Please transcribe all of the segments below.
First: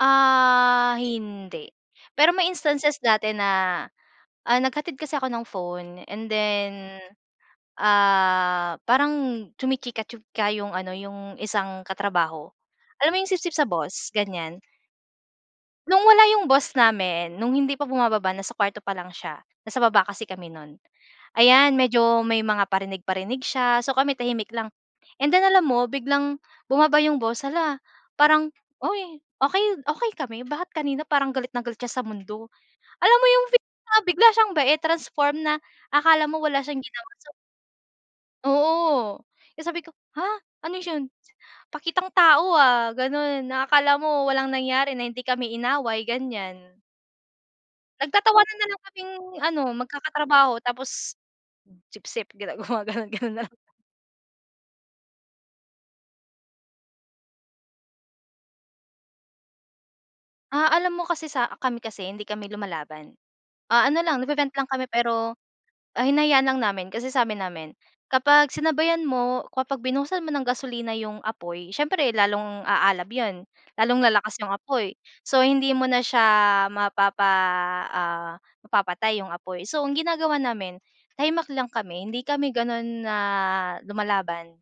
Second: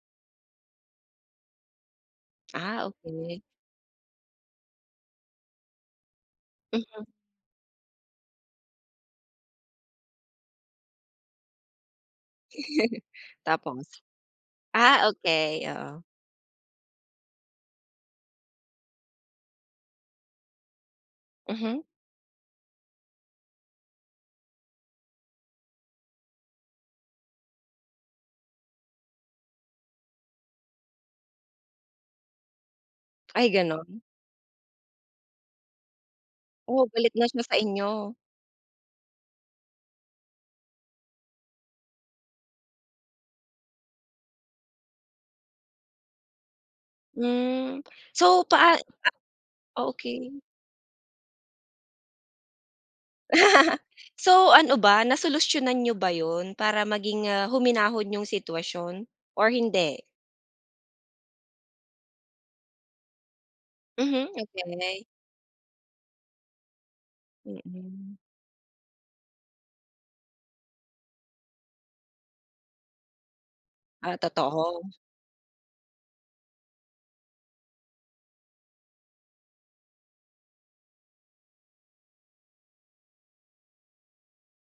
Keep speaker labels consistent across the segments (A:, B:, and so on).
A: Ah, hindi. Pero may
B: Ah,
A: instances dati
B: okey.
A: na, ah, naghatid kasi ako ng phone and then,
B: Mm.
A: ah, parang chumichika-chika yung ano yung isang katrabaho. Alam mo yung sipsip sa
B: Tapos?
A: boss? Ganyan.
B: Ah, okey, oo.
A: No'ng wala yung boss namin, nung hindi pa bumababa nasa kwarto pa lang siya, nasa baba kasi kami nun. Ayan,
B: Mhm.
A: medyo may mga parinig-parinig siya, so kami tahimik lang. And then, alam mo, biglang bumaba yung boss. Hala! Parang, uy, okey okey kami? Bakit kanina parang galit na galit siya sa mundo? Alam mo yung
B: Ay, gano'n?
A: bigla-bigla siyang bait, transform na akala mo wala siyang
B: Oh, galit
A: ginawa.
B: nga
A: So
B: siya sa inyo.
A: Oo. Kaya sabi ko, "Ha! Ano 'yon pakitang tao, ah." Ganon na akala mo walang nangyari na hindi kami inaway, ganyan.
B: Hmm, so
A: Nagtatawanan na
B: paa
A: lang kaming ano,
B: ah, okey.
A: magkakatrabaho tapos, hmm, "Sipsip." Gina gumagano'n, gano'n na lang.
B: So, ano ba, nasolusyonan niyo ba 'yon, para maging, ah, huminahon yung sitwasyon or hindi?
A: Ah, alam mo kasi sa kami kasi hindi kami lumalaban. Ah, ano lang
B: Mhm,
A: nagve-vent lang kami
B: okey.
A: pero, ah, hinayaan lang namin. Kasi sabi namin
B: Mm.
A: kapag sinabayan mo, kapag binuhusan mo ng gasolina yung apoy, siyempre lalong aalab 'yon, lalong
B: Ah,
A: lalakas yung
B: totoo.
A: apoy. So, hindi mo na siya mapapa ah, mapapatay yung apoy. So, ang ginagawa namin tahimik lang kami. Hindi kami gano'n na lumalaban.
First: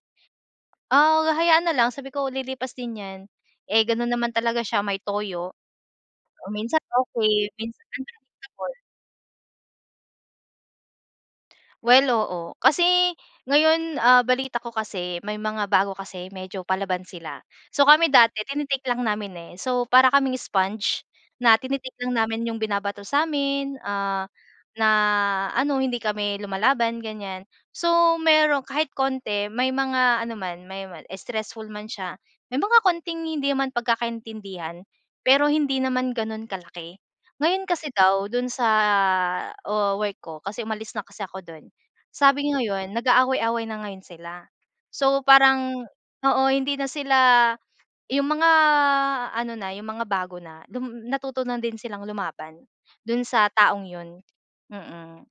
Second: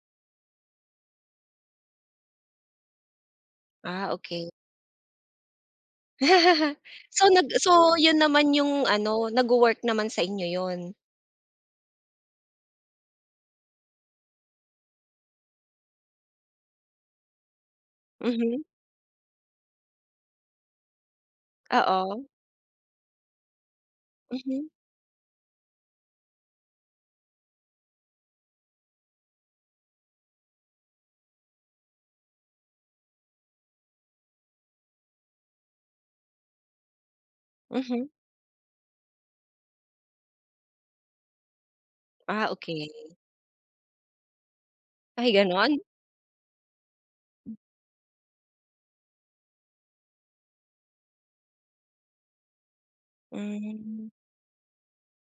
A: Ah, hahayaan na lang sabi ko, "Lilipas din yan." Eh,
B: Ah,
A: gano'n naman
B: okey.
A: talaga siya, may toyo. Kung minsan
B: So, nag
A: okey, minsan
B: so, yun naman
A: untouchable.
B: yung ano, nagwo-work naman sa inyo 'yon?
A: Well, oo. Kasi ngayon, ah, balita ko kasi may mga bago kasi medyo palaban sila. So, kami dati
B: Mhm.
A: tini-take lang namin, eh. So, para kaming sponge na tini-take lang
B: Oo.
A: namin yung binabato sa'min. Ah,
B: Mhm.
A: na ano, hindi kami lumalaban ganyan. So, meron kahit konti may mga ano man may man stressful man siya, may mga konting hindi naman pagkakaintindihan pero hindi naman gano'n kalaki. Ngayon kasi
B: Mhm.
A: daw do'n sa wo work ko kasi umalis na kasi ako do'n.
B: Ah,
A: Sabi
B: okey.
A: ngayon nag-aaway-away na ngayon sila. So,
B: Ay, gano'n?
A: parang oo hindi na sila
B: Hmm.
A: yung mga ano na, yung mga bago na dum natuto na din silang lumaban, do'n sa taong
B: Hmm.
A: 'yon. Mm.